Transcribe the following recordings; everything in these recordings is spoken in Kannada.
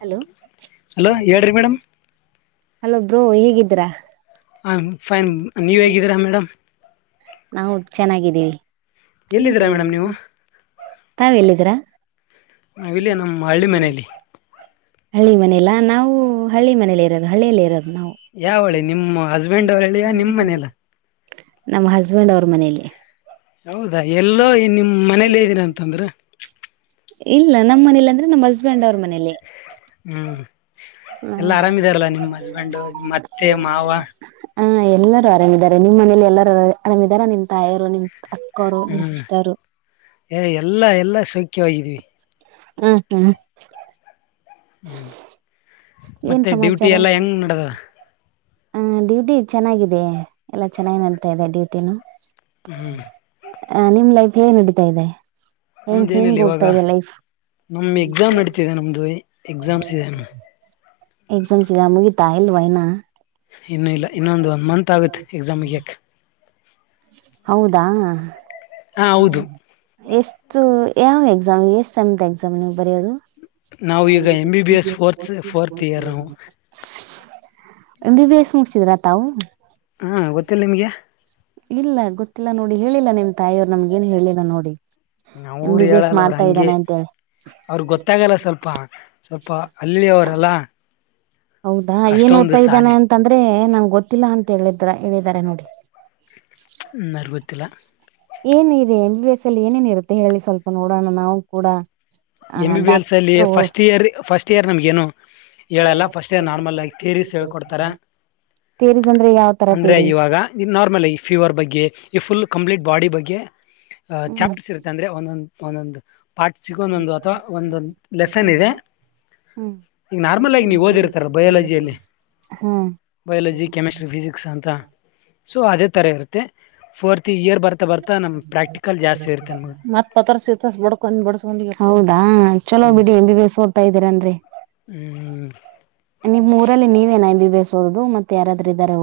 ಹಲೋ ಹಲೋ ಹೇಳ್ರಿ ಮೇಡಮ್ ಬ್ರೋ ಹೇಗಿದ್ರಾ ಐ ಆಮ್ ಫೈನ್ ನೀವ ಹೇಗಿದ್ದೀರಾ ಮೇಡಮ್ ನಾವು ಚೆನ್ನಾಗಿದ್ದೀವಿ ಎಲ್ಲಿದ್ದೀರಾ ಎಲ್ಲಿದಿರ ಮೇಡಮ್ ಮೇಡಂ ನೀವು? ತಾವೆಲ್ಲಿ ಇದ್ರಾ ನಾವ ಇಲ್ಲಿ ನಮ್ಮ ಹಳ್ಳಿ ಮನಲಿ ಹಳ್ಳಿ ಮನೇಲ್ಲಾ ನಾವು ಹಳ್ಳಿ ಮನೇಲಿ ಇರೋದು ಹಳ್ಳಿಯಲ್ಲ ಇರೋದು ನಾವು ಯಾವ ಹಳ್ಳಿ ನಿಮ್ಮ [unintelligible] ಹಸ್ಬೆಂಡ್ ಹುಸಬ್ಡ್ ಅವ್ರ ಹಳ್ಳಿಯ ಮನೇಲ ನಿಮ್ ನಿಮ್ಮ ಮನೇಲ ಮನೆಯಲ್ಲ ನಮ್ಮ ಹಸ್ಬೆಂಡ್ ಅವ್ರ ಮನೇಲಿ ಹೌದಾ ಎಲ್ಲೋ ನಿಮ್ ಮನೇಲಿ ಇದ್ದೀರ ಅಂತಂದ್ರು ಇಲ್ಲ ನಮ್ಮ್ ಮನೇಲಿ ಅಂದ್ರೆ ನಮ್ಮ್ ಹಸ್ಬೆಂಡ್ ಅವ್ರ ಮನೇಲಿ ಹ್ಮ್ ಎಲ್ಲಾ ಆರಾಮಿದಾರಲ್ಲ ನಿಮ್ಮ್ ಹಸ್ಬೆಂಡ್ ನಿಮ್ಮ್ ಅತ್ತೆ ಮಾವ ಹಾ ಎಲ್ಲರೂ ಆರಾಮಿದ್ದಾರೆ ನಿಮ್ಮ್ ಮನೇಲಿ ಎಲ್ಲರ ಆರಾಮ್ದಾರ ನಿಮ್ ತಾಯಿಯರು ನಿಮ್ ಅಕ್ಕವರು ನಿಮ್ ಹ್ಮ್ ಸಿಸ್ಟರು ಹೆ ಎಲ್ಲಾ ಎಲ್ಲಾ ಸೌಖ್ಯವಾಗಿದ್ದೀವಿ ಹ್ಮ ಹ್ಮ್ ಹ್ಮ್ ಏನ್ ಮತ್ತೆ ಡ್ಯೂಟಿ ಎಲ್ಲಾ ಹೆಂಗ್ ನಡದದ ಹ ಡ್ಯೂಟಿ ಚೆನ್ನಾಗಿದೆ ಎಲ್ಲ ಚೆನ್ನಾಗಿ ನಡ್ತ ಇದೆ ಡ್ಯು ತ್ತನು ಹ್ಮ್ ಆ ನಿಮ್ ಲೈಫ್ ಏನ್ ನಡೀತಾ ಇದೆ ಹೆಂಗ ನಮ್ದ ಏನಿಲ್ಲ ಹೆಂಗ್ ಇವಾಗ ಓಡ್ತಾ ಇದೆ ಲೈಫ್ ಎಕ್ಜಾಮ್ಸ್ ಇದೆ ಎಕ್ಸಾಮ್ಸ್ ಇದಾವ ಮುಗಿತಾ ಇಲ್ವ ಇನ್ನಾ ಇನ್ನುೂ ಇಲ್ಲ ಇನ್ನೊಂದು ಒಂದ್ ಮಂತ್ ಆಗುತ್ತೆ ಎಕ್ಸಾಮ್ ಮುಗಿಯಕ್ಕ ಹೌದಾ ಹೌದು ಎಷ್ಟ ಸು ಯಾವ್ ಎಕ್ಸಾಮ್ ಎಷ್ಟ ಸೇಮ್ ಎಕ್ಸಾಮ್ ನೀ ಬರೆಯೋದು ನಾವು ಈಗ M B B S fourth fourth year ನಾವು [inaudible] ಎಂ ಬಿ ಬಿ ಎಸ್ ಮುಗಸಿದ್ರ ತವು ಹಾ ಗೊತ್ತಿಲ್ಲ ನಿಮ್ಗೆ ಇಲ್ಲ ಗೊತ್ತಿಲ್ಲ ನೋಡಿ ಹೇಳಿಲ್ಲ ನಿಮ್ ತಾಯಿಯವರು ನಮ್ಗೇನು ಹೇಳಿಲ್ಲ ನೋಡಿ ಎಂ ಅವರು ಬಿ ಬಿ ಎಸ್ ಹೇಳಲ್ಲ ಅವ್ರ ಮಾಡ್ತಾ ಹಂಗೆ ಇದ್ದಾನೆ ಅಂತೇಳಿ ಅವ್ರ ಗೊತ್ತಾಗಲ್ಲ ಸ್ವಲ್ಪ ಸ್ವಲ್ಪ ಹಳ್ಳಿ ಅವರಲ್ಲ ಹೌದಾ ಏನ್ ಅಷ್ಟೊಂದು ಓದತಾ ಇದ್ದಾನೆ ಸಾಲಿ ಅಂತಂದ್ರೆ ನಂ ಗೊತ್ತಿಲ್ಲ ಅಂತ ತೆಗ್ಲಿದ್ರ ಹೇಳಿದ್ದಾರೆ ನೋಡಿ ನರ್ವತ್ತಲ್ಲ ಏನು ಇದೆ ಎಂ ಬಿ ಬಿ ಸ್ ಲ್ಲಿ ಏನೇನ ಇರುತ್ತೆ ಹೇಳಿ ಸ್ವಲ್ಪ ನೋಡೋಣ ನಾವು ಕೂಡ ಆ ಎಂ ಬಿ ಬಿ ಎಲ್ಸ್ ಅಲ್ಲಿ doctor first year first tear ನಮಗ ಏನು ಹೇಳಲ್ಲ ಫಸ್ಟ್ ಇಯರ್ ನಾರ್ಮಲ್ ಆಗಿ ತೇರಿಸ್ ಹೇಳ್ಕೊಡ್ತಾರ ತೇರೀಸ್ ಅಂದ್ರೆ ಯಾವ್ ತರ ಅಂದ್ರೆ ತೇರಿ ಇವಾಗ ನಾರ್ಮಲ್ ಆಗಿ ಫೀವರ್ ಬಗ್ಗೆ ಈ ಫುಲ್ ಕಂಪ್ಲೀಟ್ ಬಾಡಿ ಬಗ್ಗೆ ಆ ಹ್ಮ್ ಚಾಪ್ಟರ್ಸ್ ಇರುತ್ತೆ ಅಂದ್ರೆ ಒಂದೊ ಒಂದೊಂದು ಪಾರ್ಟ್ಸ್ ಸಿಗು ಒಂದು ಒಂದು ಒಂದೊಂದ್ ಲೆಸನ್ ಇದೆ ಹ್ಮ್ ಈಗ ನಾರ್ಮಲ್ ಆಗಿ ನೀವು ಓದಿರ್ತಾರೆ ಬಯಾಲಜಿಲ್ಲಿ ಹಾ ಬಯಾಲಜಿ ಕೆಮಿಸ್ಟ್ರಿ ಫಿಸಿಕ್ಸ್ ಅಂತ ಸೊ ಅದೇ ತರ ಇರುತ್ತೆ ಫೋರ್ತ್ ಇಯರ್ ಬರ್ತಾ ಬರ್ತಾ ನಮ್ ಪ್ರಾಕ್ಟಿಕಲ್ ಜಾಸ್ತಿ ಇರುತ್ತೆ ನಮ್ಗೆ ಮತ್ ಪತ್ರ ಸತ ಬಡ್ಕೊಂಡ ಬಡ್ಸ್ಕ ಹೌದ ಹಾ ಚಲೋ ಬಿಡಿ ಎಂ ಬಿ ಬಿ ಏಸ್ ತ ಇದೀರನ್ರಿ [unintelligible] ಹ್ಮ ನಿಮ್ ಊರಲ್ಲಿ ನೀವೇನ ಎಂ ಬಿ ಬಿ ಎಸ್ ಓದದು ಮತ್ತೆ ಯಾರಾದ್ರ ಇದಾರ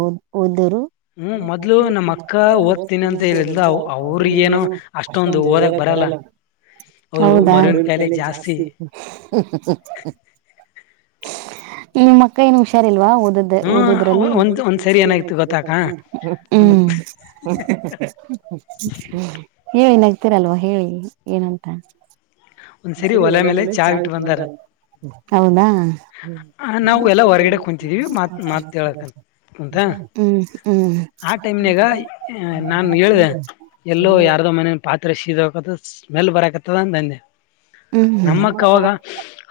ಒದ್ದವ್ರು ಮೊದ್ಲು ಹ್ಮ್ ಮೊದ್ಲು ನಮ್ಮ ನಮ್ಮ್ ಅಕ್ಕ ಓದ್ತೀನಿ ಹೋಗ್ತೀನಿ ಅಂತ ಹೇಳಿದ್ಲು ಅವ್ರಿಗ ಏನೋ ಅವರಿಗೇನು ಅಷ್ಟೊಂದು ಓದಕ್ ಹಓದಕ್ ಬರಲ್ಲ ಅವರು ಮರುವಿನ ಮಾರವಿನ ಕಾಯಿಲೆ ಕಾಯಲೆ ಜಾಸ್ತಿ ನಿಮ್ಮ್ ಅಕ್ಕ ಏನು ಹುಷಾರಿಲ್ವಾ ಓದ ಹ್ಮ್ ಓದುದ್ರಲ್ಲಿ ಒಂದ್ ಒಂದ್ಸರಿ ಒಂದ್ಸಾರಿ ಏನಾಯ್ತು ಏನಾಯಿತು ಗೊತ್ತಾಕ ಗೊತ್ತಕ ಹ್ಮನ ಒಂದ್ ಹ್ಮ್ ಹ್ಮ್ ಹೇಳು ಏನಾಯಿತು ತ್ತರಲ್ವಾ ಹೇಳಿ ಏನಂತ ಒಂದ್ ಸರಿ ಒಲೆ ಮೇಲೆ ಚಾ ಇಟ್ಟ ಬಂದಾರ ಹೌದಾ [unintelligible] ನಾವು ಎಲ್ಲಾ ಹೊರಗಡೆ ಕುಂತಿದೀವಿ ಮಾತ್ ಮಾತ್ ಹೇಳಕಂತ ಕುಂತ ಹ್ಮ ಆ ಟೈಮ್ನಾಗ ನಾನ್ ಹೇಳ್ದೆ ಎಲ್ಲೋ ಯಾರದೋ ಮನೆ ಪಾತ್ರೆ ಸೀದಕ ಸ್ಮೆಲ್ ಬರಕ್ ಕೆತ್ತದ ಅಂದ್ಯ. ಹ್ಮ ನಮ್ಮಕ್ಕ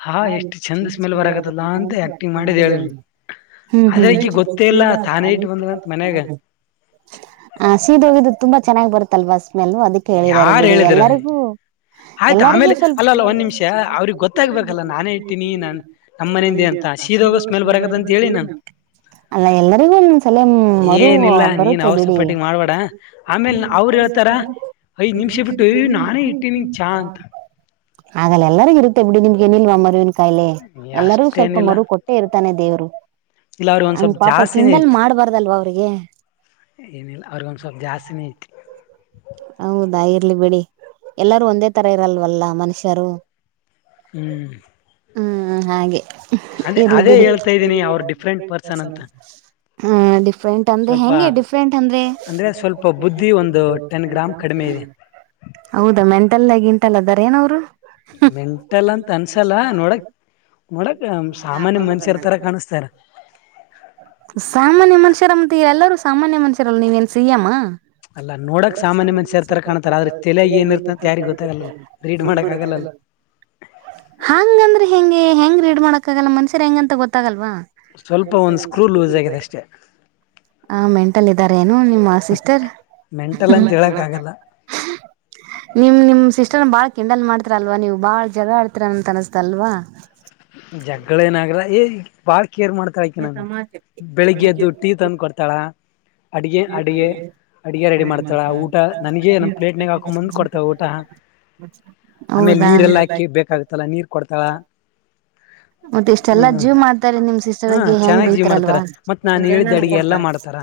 ಹಾ ಆ ಎಷ್ಟು ಚಂದ ಸ್ಮೆಲ್ ಚಂದ ಬರ ಬರಕತ್ತಲ್ಲ ಅಂತ ನಂತ ಆಕ್ಟಿಂಗ್ ಮಾಡಿದ್ ಮಾಡಿದ್ದ ಹೇಳ ಹೇಳಿದ್ರು ಆದ್ರೆ ಆದ್ರ ಈಕಿ ಅಕಿಗ್ ಗೊತ್ತೇ ಗೊತ್ತೆ ಇಲ್ಲ ಇಲ್ಲಾ ತಾನೇ ಇಟ್ಟು ಬಂದಳಂತ ಮನ್ಯಾಗ [unintelligible] ಹ ಸೀದ ಹೋಗಿದ್ದು ತುಂಬಾ ಚೆನ್ನಾಗಿ ಬರುತ್ತಲ್ವಾಸ್ ಮೇಲ್ ಅದಕ್ಕೆ ಹೇಳಿದಿದಾರೆ ಬಿಡಿ ಎಲ್ಲಾರಿಗೂ. ಹಾಯ್ತ ಆಮೇಲೆ ಅಲ್ ಗೊತ್ತ ಇಟ್ಟಿನಿ ನಾನ್ ನಮ್ಮ ಮನಿಂದ ಮನೀ ಅಂತ ಸೀದೋಗ ಸ್ಮೆಲ್ ಸ್ಮಲ್ ಬರಕತ್ ಅಂತ ಹೇಳಿ ಬರಂತಿ ನಾನು ನ ಅಲ್ಲ ಎಲ್ಲರಿಗೂ ಒಂದ್ಸಲ ಮರು ಏನಿಲ್ಲ ನೀನ್ ಬರುತ್ತೆ ಅವ್ರ ಬಿಡಿ ಸಪಟ್ಟಿಗೆ ಮಾಡ್ಬೇಡ ಆಮೇಲೆ ಅವ್ರು ಹೇಳ್ತಾರ ಹಾ ಅಂತ ಹಾಗಲ್ಲಾ ಎಲ್ಲರಿಗ ಇರುತ್ತೆ ಇ ಬಿಡಿ ನಿಮ್ಗೆನಿಲ್ವಾ ಮರವ ಕಾಯಿಲೆ ಎಲ್ಲರೂ ಸ್ವಲ್ಪ ಮರು ಕೊಟ್ಟೆ ಇರ ತಾನೆ ದೇವ್ರು. ಇಲ್ಲಾ ಅವ್ರಿಗ ಒಂದ್ ಹಂಗ ಸ್ವಲ್ಪ ಪಾಪ ಜಾಸ್ತಿನ ಕಿಂಡಲ್ ಐತ ಮಾಡ್ಬಾರ್ದಲ್ವಾ ಅವ್ರಿಗೆ ಏನಿಲ್ಲಾ ಅವ್ರಿಗ ಒಂದ್ ಸ್ವಲ್ಪ ಜಾಸ್ತಿನ ಐತ. ಹೌದಾ ಇರ್ಲಿ ಬಿಡಿ ಎಲ್ಲಾರೂ ಒಂದೇ ತರ ಇರಲ್ವಲ್ಲ ಮನಷ್ಯರು. ಹ್ಮ್ ಹ್ಮ್ ಹಾಗೆ ಅದೇ ಇರ್ಲಿ ಅದೇ ಬಿಡಿ. ಹೇಳ್ತಾ ಇದ್ದೀನಿ ಅವ್ರ ಡಿಫ್ರೆಂಟ್ ಪರ್ಸನ್ ಅಂತ ಹಾ ಡಿಫ ಫ್ರೆಂಟ್ ಅಂದ್ರೆ ಸ್ವಲ್ಪ ಹೆಂಗೆ ಡಿಫ್ರೆಂಟ್ ಅಂದ್ರೆ. ಸ್ವಲ್ಪ ಬುದ್ಧಿ ಒಂದು ಟೆನ್ ಗ್ರಾಮ್ ಕಡಿಮೆ ಇದೆ ಹೌದಾ ಮೆಂಟಲ್ ಆಗಿನ್ ಟ್ಟಲ್ಲ ಅದಾರ ಏನವ್ರು. ಮೆಂಟಲ್ ಅಂತ [unintelligible] ಅನ್ಸಲ್ಲ ನೋಡಕ್ ನೋಡಕ್ ಸಾಮಾನ್ಯ ಮನುಷ್ಯರ ತರ ಕಾಣಿಸ್ತಾರ ಸಾಮಾನ್ಯ ಮನುಷ್ಯರ ಮತ್ತೆ ಎಲ್ಲರೂ ಸಾಮಾನ್ಯ ಮನಸ್ [unintelligible] ಸಿಯಾಮ ಅಲ್ಲ ನೋಡಕ್ ಸಾಮಾನ್ಯ ಮನುಷ್ಯರ ತರ ಮನುಷ್ಯತರ ಕಾಣ್ತಾರ ಕಾಣುತ್ತಾರೆ ಆದ್ರೆ ಆದರೆ ತಲೆಯಾಗ ತಲೆಯಲ್ಲಿ ಏನಿರ್ತ ಏನಿರುತ್ತೆ ಅಂತ ಯಾರಿಗ್ ಗೊತ್ತಾಗಲ್ಲಲ್ಲ ರೀಡ್ ಮಾಡಕ್ ಆಗಲ್ಲಲ್ಲ ಯಾರಿಗೊತ್ತು [unintelligible] ಹಗಂದ್ರೆ ಹೆಂಗೇ ಹ ಹೆಂಗ್ ರೀಡ್ ಮಾಡಕಕ್ಕಾಗಲ್ಲ ಮನ್ಶ್ಯಾರ್ ಹೆಂಗಂತ ಗೊತ್ತಾಗಲ್ವಾ. ಸ್ವಲ್ಪ ಒಂದ್ ಸ್ಕ್ರೂ ಲೂಸ್ ಆಗಿದೆ ಅಷ್ಟೇ ಆ ಮೆಂಟಲ್ ಇದಾರೆ ಏನು ನಿಮ್ಮ ಸಿಸ್ಟರ್. ಮೆಂಟಲ್ ಅಂತ ನಿಮ್ ಹೇಳಕ್ ಆಗಲ್ಲ ನಿಮ್ ನಿಮ್ ಸಿಸ್ಟರ್ ಬಾಳ್ ಕೆಿಂಡಲ್ ಮಾಡ್ತರಲ್ವ ನೀವು ಬಾಳ್ ಜಗಳ್ ಆಡ್ತರ ಅಂತ ಅನಸ್ತಲ್ವಾ. ಬಾಯ ಕೇರ್ ಮಾಡ್ತಾಳ ಈಕ ನ ಬೆಳಿಗ್ಗೆ ಎದ್ದು ಟೀ ತಂದು ಕೊಡ್ತಾಳ ಅಡಗೆ ಅಡಗೆ ಅಡಗೆ ರೆಡಿ ಮಾಡ್ತಾಳ ಊಟ ನನಗ ನಮ್ಮ ಪ್ಲೇಟ್ನಾಗ ಹಾಕೊಂಡ ಬಂದ ಕೊಡ್ತಳ ಊಟ ಆಮೇಲೆ ಹೌದಾ ನೀರೆಲ್ಲ ಹಾಕಿ ಬೇಕಾಗತಲ್ಲ ನೀರ್ ಕೊಡ್ತಾಳ ಮತ್ತೆ ಇಷ್ಟ ಎಲ್ಲ ಹ್ಮ್ ಜೀವ್ ಮಾಡ್ತಾರೆನ್ - ಹಾ ಚೆನ್ನಾಗ್ ಜೀವ್ ಮಾಡ್ತಾರ ಮತ್ತ್ ನಾನ್ ಹೇಳಿದ್ದ ಅಡ್ಗೆ ಎಲ್ಲಾ ಮಾಡ್ತಾರ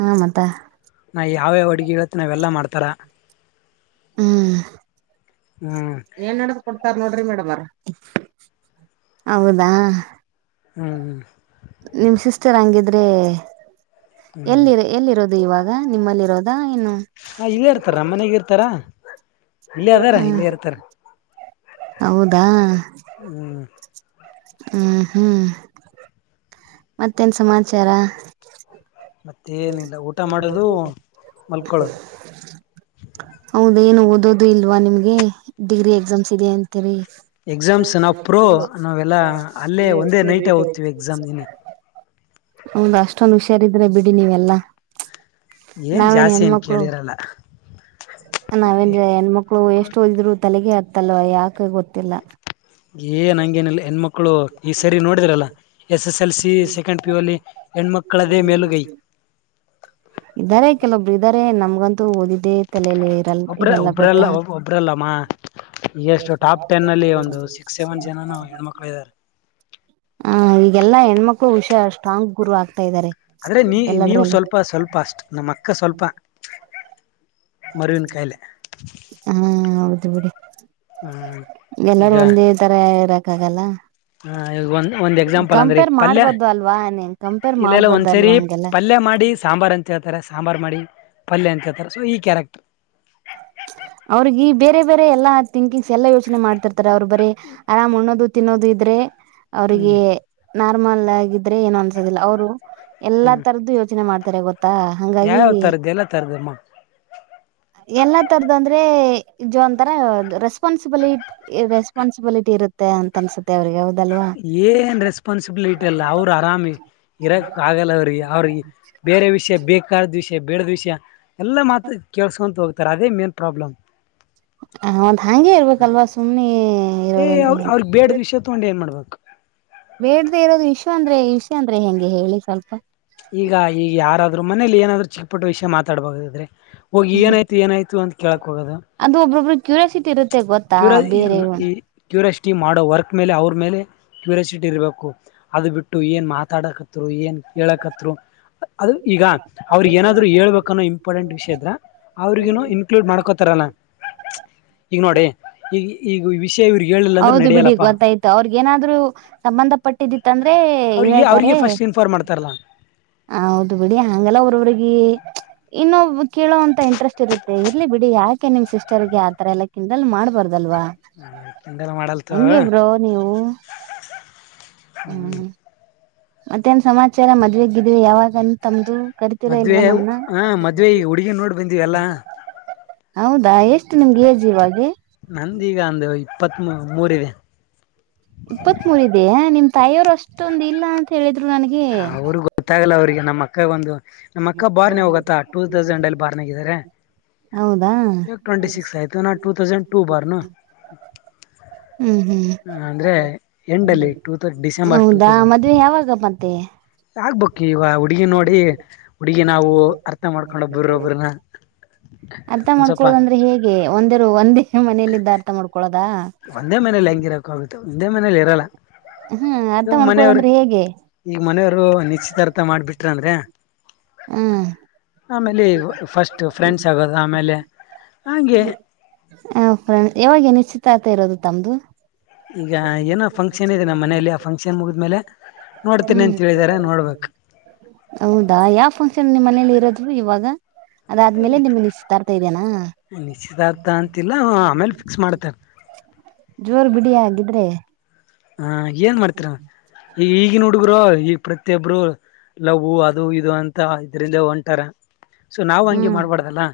ಹ ಮತ್ತ ನಾ ಯಾವ್ಯಾವ ಅಡ್ಗೆ ಹೇಳತ್ತ ನಾವೆಲ್ಲಾ ಮಾಡ್ ತರ ಹ್ಮ್ ಹ್ಮ್ ಏನ್ ನಡಕ್ ಕೊಡ್ತಾರ ನೋಡ್ರಿ ಮೇಡಮ್ ಹೌದಾ ಹ್ಮ್ ನಿಮ್ ಸಿಸ್ಟರ್ ಹಂಗಿದ್ದ. ಅದೇ ಎಲ್ಲಿರ ಎಲ್ಲಿರೋದು ಇವಾಗ ನಿಮ್ಮಲ್ಲಿರೋದ್ ಹಾ ಇಲ್ಲೇ ಇರ್ತಾರೆಮ್ಮ ಮನೆಗ ಇರ್ ತ್ತರ ಹ್ಮ ಹೌದಾ ಹ್ಮ್ ಹ್ಮ ಹ್ಮ್ ಮತ್ತೇನ್ ಸಮಾಚಾರ ಏನಿಲ್ಲ ಊಟ ಮಾಡೋದು ಮಲ್ಕೊಳೋದು [unintelligible] ಹೌದೇನು ಓದೋದು ಇಲ್ವಾ ನಿಮ್ಗೆ ಡಿಗ್ರಿ ಎಕ್ಸಾಮ್ಸ್ ಇದೆ ಅಂತೀರಿ ಎಕ್ಸಾಮ್ಸ್ ನಾ ಪ್ರೋ ನಾವೆಲ್ಲಾ ಅಲ್ಲೇ ಒಂದೇ ನೈಟ್ ಹೋಗ್ತೀವಿ ಎಕ್ಸಾಮ್ ನಿನ್ನೆ. ಹೌದ ಅಷ್ಟೊಂದು ಹುಷಾರಿದ್ರೆ ಬಿಡಿ ನೀವೆಲ್ಲಾ. ಏನ್ ನಾವೇನ್ ಜಾಸ್ತಿ ಏನ್ ಹೆಣ್ಮಕ್ಳು ಕೇಳಿರಲ್ಲ ನಾವೇನ್ ಹೆಣ್ಮಕ್ಳು ಎಷ್ಟು ಓದಿದ್ರು ತಲೆಗೆ ಆತ್ತಲ್ವ ಯಾಕ ಗೊತ್ತಿಲ್ಲ. ಏನ್ ನಂಗಗೆನಿಲ್ಲ ಹೆಣ್ಮಕ್ಕ. ಕ್ಕಳು ಈ ಸರಿ ನೋಡಿದ್ರಲ್ಲ S. S S L C second ಪು ಅಲ್ಲಿ ಹೆಣ್ಮಕ್ಕಳದೇ ಮೇಲುಗೈ. ಬಂತು ಓದೀ. ಇದೇ ತಲೆಯಲ್ಲಿ ಇರಲ್ಲ ಒಬ್ರ ಇರಲ್ಲ ಗೊತ್ತ ಒಬ್ರಲ್ಲ ಒಬ್ರಲ್ಲಮ್ಮ [unintelligible] ಎಷ್ಟು ಟಾಪ್ ಟೆನ್ ಅಲ್ಲಿ ಒಂದು ಸಿಕ್ಸ್ ಸೆವೆನ್ ಜನನು ಹೆಣ್ಮಕ್ಳು ಇದ್ದಾರೆ ಹ ಈಗೆಲ್ಲಾ ಹೆಣ್ಮಕ್ ಕೊ ವಿಷಯ ಅ ಸ್ಟ್ರಾಂಗ್ ಗುರು ಆಗ್ ಇದ್ದಾರೆ ಆದ್ರೆ ನೀ ನೀವು ಎಲ್ಲದ್ರಲ್ಲೂ. ಸ್ವಲ್ಪ ಸ್ವಲ್ಪ ಅಷ್ಟ್ ನಮ್ಮ ಅಕ್ಕ ಸ್ವಲ್ಪ. ಮರುವಿನ ಕಾಯಿಲೆ ಹಾ ಹೌದು ಬಿಡಿ ಹ್ಮ್ ಎಲ್ಲಾರೂ ಒಂದೇ ತರ ಇರಾಕ್ ಕ್ಕಾಗಲ್ಲ ಹ ಈ ಒಂದ್ ಒಂದ್ ಎಕ್ಸಾಂಪಲ್ ಅಂದ್ರ ಈಗ ಪಲ್ಯ ಮಾಡ್ಬಾರ್ದು ಅಲ್ವಾ ನೀನ್ ಕಂಪೇರ್ ಇಲ್ಲಲ್ಲ ಒಂದ್ಸರಿ ಮಾಡ್ಬಾರ್ದಲ್ವಾ ಹಂಗೆಲ್ಲ ಪಲ್ಯ ಮಾಡಿ ಸಾಂಬಾರ್ ಅಂತ ಹೇಳ್ ಸಾಂಬಾರ್ ಮಾಡಿ ಪಲ್ಯ ಅಂತ ಹೇಳ್ತಾರ ಸೊ ಈ ಕ್ಯಾರೆಕ್ಟರ್. ಅವ್ರಗಿ ಈ ಬೇರೆ ಬೇರೆ ಎಲ್ಲಾ ತಿಿಂಕಿಂಗ್ಸ್ ಎಲ್ಲಾ ಯೋಚನೆ ಮಾಡ್ತಿರ್ತಾರೆ ಅವ್ರು ಬರೀ ಆರಾಮ್ ಉಣ್ಣೋದು ತಿನ್ನೋದು ಇದ್ರೆ. ಅವ್ರಿಗೆ ಹ್ಮ್ ನಾರ್ಮಲ್ ಆಗಿದ್ರೆ ಏನು ಅನ್ಸೋದಿಲ್ಲ ಅವ್ರು. ಎಲ್ಲಾ ತರದ್ದು ಯೋಚನೆ ಮಾಡ್ ತರೆ ಗೊತ್ ಯಾವ ತರ್ದ ಎಲ್ಲ ತರದಮ್ಮ. ಎಲ್ಲಾ ತರದ ಅಂದ್ರೆ ಜ ಒಂತರ ರೆಸ್ಪಾನ್ಸಿಬಿಲಿ ರೆಸ್ಪಾನ್ಸಿಬಿಲಿಟಿ ಇರುತ್ತೆ ಅಂತ ಅನ್ಸುತ್ತೆ ಅವ್ರಿಗೆ. ಹೌದಲ್ವಾ ಏನ್ ರೆಸ್ಪಾನ್ಸಿಬಿಲಿಟಿ ಅಲ್ಲ ಅವರು ಆರಾಮಿ ಇರಕ್ ಆಗಲ್ಲ ಅವ್ರಿಗೆ ಅವ್ರ ಬೇರೆ ವಿಷಯ ಬೇಕಾದ ವಿಷ್ ಬೇಡದ ವಿಷಯ ಎಲ್ಲಾ ಮಾತ ಕೇಳಸ್ಕೊಂತು ಹೋಗ್ ಅದೇ ಮೇನ್ ಪ್ರಾಬ್ಲಮ್. ಹ ಒಂದು ಹಂಗೆ ಇರ್ಬೇಕಲ್ವಾ ಸುಮ್ನೆ ಏ ಇರೋದಂದ ಅವ್ರ ಹೆಗೆ. ಅವ್ರಗ್ ಬೇಡದ ವಿಷಯ [inaudible] ಬೇಡ್ದ ಇರೋದು ವಿಷ ಅಂದ್ರೆ ವಿಷ ಅಂದ್ರೆ ಹೆಂಗೆ ಹೇಳಿ ಸ್ವಲ್ಪ. ಈಗ ಈ ಯಾರಾದ್ ಅದ್ರ ಮನೆಯಲ್ಲಿ ಏನಾದ್ರು ಚಟ್ ಪಟ್ ವಿಷಯ ಮಾತಾಡ್ಬೇಕಂದ್ರೆ. ಹೋಗಿ ಏನಾಯ್ತು ಏನಾಯ್ತು ಅಂತ್ ಅದು ಒಬ್ಬಬ್ಬರು ಕ್ಯೂರಿಯಾಸಿಟಿ ಇರುತ್ತೆ. ಗೊತ್ತಾ ಕ್ಯೂರ ಬೇರೆ ಎನ್ ಇ ಕ್ಯೂರಾಸಿಟಿ ಮಾಡೋ ವರ್ಕ್. ಮೇಲೆ ಅವ್ರ ಮೇಲೆ ಕ್ಯೂರಿಯಾಸಿಟಿ ಇರಬೇಕು ಅದು ಬಿಟ್ಟು ಏನ್ ಮಾತಾಡಕತ್ರು ಏನ್ ಹೇಳಕತ್ರು ಅದು ಈಗ ಅವ್ರಗ್ ಏನಾದ್ರು ಹೇಳ್ಬೇಕನ್ನೋ ಇಂಪಾರ್ಟೆಂಟ್ ವಿಷಯ ಇದ್ರ ಅವ್ರಿಗ ಇನ್ಕ್ಲೂಡ್ ಮಾಡ್ಕೋತಾರನ ಈಗ ನೋಡಿ. ಎ ಎ ವಿವಿ. ಔದು ಬಿಡಿ ಗೊತ್ತಾಯ್ತು ಅವ್ರಿಗ ಏನಾದ್ರು ಸಂಬಂಧ ಪಟ್ಟಿದಿತ್ತ ಅಂದ್ ಅವ್ರಿಗೆ ಅವ್ರಿಗೆ ಫಸ್ಟ್ ಇನ್ಫಾರ್ಮ್ ಮಾಡ್ತಾರಲ್ಲಾ. ಹೌದು ಬಿಡಿ ಹಂಗೆಲ್ಲಾ ಅವ್ರವ್ರಿಗೆ ಇನ್ನೊಬ್ ಕೇಳೋಂತ ಇಂಟ್ರೆಸ್ಟ್ ಇರುತ್ತೆ ಇರ್ಲಿ ಬಿಡಿ ಯಾಕೆ ನಿಮ್ ಸಿಸ್ಟರ್ಗೆ ಆತರ ಎಲ್ಲ ಕಿಂದಲ್ಲ ಮಾಡ್ಬ ಬಾರ್ದ ಅಲ್ವಾ ಕೆಂಡಲ ಮಾಡಲ್ತ ಹೆಂಗ ಬ್ರೋ ನೀವು ಹ್ಮ್. ಮತ್ತೇನ್ ಸಮಾಚಾರ ಮದ್ವಿಗಿದ್ವಿ ಯಾವಾಗ ಅಂತಮ್ದು. ಮದ್ವೆ ಹ ಮದ್ವೆ ಈಗ ಹುಡುಗಿನ್ ನೋಡ್ ಬಂದಿವ ಎಲ್ಲಾ ಹೌದಾ ಎಷ್ಟು ನಿಮ್ಗೆ ಏಜ್ ಇವಾಗೆ ನಂದೀಗ ಅಂದ ಹೊಯ್ ಇಪ್ಪತ್ತ್ ಮೂರಿದೆ. ಇಪ್ಪತ್ತ್ ಮೂರ ಇದೆಯೇ ನಿಮ್ ತಾಯಿಯವರು ಅಷ್ಟೊಂದ ಇಲ್ಲಾ ಅಂತ ಹೇಳಿದ್ರು ನನಗೆ ಅವ್ರಗ್ ಗೊತ್ತಾಗಲ್ಲ ಅವ್ರಿಗೆ ನಮ್ಮ ಅಕ್ಕಗ್ ಒಂದು. ನಮ್ಮ ಅಕ್ಕ ಬಾರ್ನೆ ಹೋಗತ್ತಾ ಟೂ ತೌಸಂಡ್ ಅಲ್ಲಿ ಬಾರ್ನಾಗಿದ್ದಾರೆ ಹೌದಾ ಇವಾಗ ಟ್ವೆಂಟಿ ಸಿಕ್ಸ್ ಆಯ್ತು ನಾ ಟೂ ತೌಸಂಡ್ ಟೂ ಬಾರ್ನು ಹ್ಮ್ ಹ್ಮ್ ಅಂದ್ರೆ ಎಂಡ್ ಅಲ್ಲಿ ಟೂ ಹೌದಾ ಮದ್ವೆ ಯಾವಾಗ ಮತ್ತೆ ಆಗ್ಬಕ್ಕಿವಾ ಹುಡುಗಿ ನೋಡಿ ಹುಡುಗಿ ನಾವು ಅರ್ಥ ಮಾಡ್ಕೊಂಡಬ್ಬರೊಬ್ಬ್ರನ್ನ. ಅರ್ಥ ಮಾಡ್ಕೊಳೋದಂದ್ರೆ ಹೇಗೆ ಒಂದೇರು ಒಂದೇ ಮನೆಯಲ್ಲಿದ್ದ ಅರ್ಥ ಮಾಡ್ಕೊಳೋದಾ ಒಂದೇ ಮನಲಿ ಹೆಂಗಿರಕ ಆೋಗುತ್ತೆ ಒಂದೇ ಮನೇಲಿ ಇರಲ್ಲ ಹಾ ಅರ್ಥ ಇವಾಗ ಮನೆಯವರು ಮಾಡ್ಕೊಳೋದಂದ್ರೆ ಹೇಗೆ ಈಗ ಮನೆಯವರು ನಿಶ್ಚಿತಾರ್ಥ ಮಾಡ್ಬಿಟ್ರ ಅಂದ್ರೆ. ಹ್ಮ ಆಮೇಲೆ ಫಸ್ಟ್ ಫ್ರೆಂಡ್ಸ್ ಆಗೋದು ಆಮೇಲೆ ಹಂಗೆ ಹ ಫ್ರಂಡ್ ಯಾವಾಗ ನಿಶ್ಚಿತಾರ್ತ್ ಇರೋದು ತಮ್ದು ಈಗ ಏನೋ ಫಂಕ್ಷನ್ ಇದೆ ನಮ್ಮ ಮನೆಯಲ್ಲಿ ಆ ಫಂಕ್ಷನ್ ಮುಗಿದ್ಮೇಲೆ ನೋಡ್ತೀನಿ ಅಂತ ಹ್ಮ ಹೇಳಿದಾರೆ ನೋಡ್ಬೇಕು ಹೌದಾ ಯಾ ನಿಮ್ಮ ಮನಲಿ ಇರೋದು ಇವಾಗಾ. ಅದಾದ್ಮೇಲೆ ನಿಮ್ ನಿಶ್ಚಿತಾರ್ತಾ ಇದೇನಾ. ನಿಶ್ಚಿತಾರ್ಥ ಅಂತಿಲ್ಲ ಆಮೇಲೆ ಫಿಕ್ಸ್ ಮಾಡ್ತಾರ ಜೋರ್ ಬಿಡಿ ಆಗಿದ್ರೆ. ಹ ಏನ್ ಮಾಡ್ತೀರಾ ರ ಈ ಈಗಿನ ಹುಡ್ಗರು ಈಗ ಪ್ರತಿಯೊಬ್ರು ಲವು ಅದು ಇದು ಅಂತ ಇದರಿಂದ ಹೊಂಟಾರ ಸೊ ನಾವು ಹಂಗೆ ಹ್ಮ್ ಮಾಡ್ಬಾರ್ದಲ್ಲಾ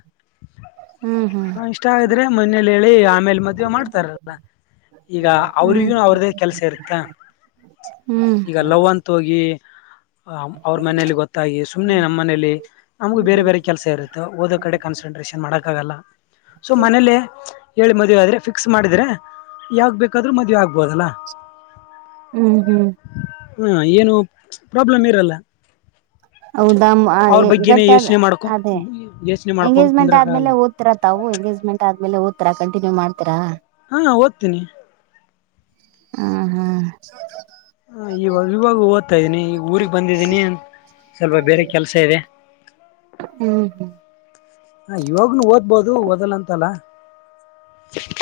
ಹ್ಮ್ ಹ್ಮ್ ಇಷ್ಟ ಆದ್ರೆ ಮನೇಲಿ ಹೇಳಿ ಆಮೇಲೆ. ಮದುವೆ ಮಾಡ್ತಾರಲ್ಲಾ ಈಗ ಹ್ಮ್ ಅವ್ರಿಗು ಅವ್ರ್ದೇ ಕೆಲ್ಸ ಇರುತ್ತಾ ಹ್ಮ್ ಈಗ ಲವ್ ಅಂತ ಹೋಗಿ. ಅವ್ರ ಮನೇಲಿ ಗೊತ್ತಾಗಿ ಸುಮ್ನೆ ನಮ್ಮಲಿ ನಮ್ಗು ಬೇರೆ ಬೇರೆ ಕೆಲ್ಸ ಇರುತ್ತೆ ಓದೋ ಕಡೆ ಕಾನ್ಸಂಟ್ರೇಷನ್ ಮಾಡಕ ಆಗಲ್ಲ ಸೊ ಮನೇಲೆ. ಹೇಳಿ ಮದುವೆ ಆದ್ರೆ ಫಿಕ್ಸ್ ಮಾಡಿದ್ರೆ ಯಾವಾಗ ಬೇಕಾದ್ರು ಮದ್ವೆ ಆಗ್ಬೋದಲ್ಲಾ. ಹ್ಮ್ ಹ್ಮ್ ಹಾ ಏನು ಪ್ರಾಬ್ಲಮ್ ಇರಲ್ಲಾ. ಔದ ಅಮ್ ಆ ಏ ಗಟ್ಟಿ ಆದ ಮಾಡ್ಕೊ ಅದೇ. ಯೋಚನೆ ಮಾಡ್ಕೊಂಡ್ ಎಂಗೇಜ್ಮೆಂಟ್ ಕುಂದ್ರಕ್ಕಾಗಲ್ಲ ಆದ್ಮೇಲೆ ಓದತಿರಾ ತಾವು ಎಂಗೇಜ್ಮೆಂಟ್ ಆದ್ಮೇಲೆ. ಕುತ್ರಾ ಕಂಟಿನ್ಯೂ ಮಾಡ್ತರಾ. ಹಾ ಓದ್ತೀನಿ ಹಾ ಹಾ ಆ ಇವಾಗ ಇವಾಗ ಓದ್ತಾ ಇದ್ದೀನಿ ಈಗ್ ಊರಿಗ್ ಬಂದಿದ್ದೀನಿ ಸ್ವಲ್ಪ ಬೇರೆ ಕೆಲ್ಸ ಇದೆ. ಹ್ಮ್ ಹ್ಮ್ ಹ ಇವಾಗನು ಓದ್ಬೋದು ಓದಲ್ಲ ಅಂತಲ್ಲಾ. [inaudible]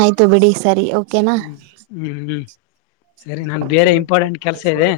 ಆಯ್ತು ಬಿಡಿ ಸರಿ ಒ ಹ್ಮ್ ಹ್ಮ್ ಹ್ಮ್ ಸರಿ ನಾನ್ ಬೇರೆ ಇಂಪಾರ್ಟೆಂಟ್ ಕೆಲ್ಸ ಇದೆ.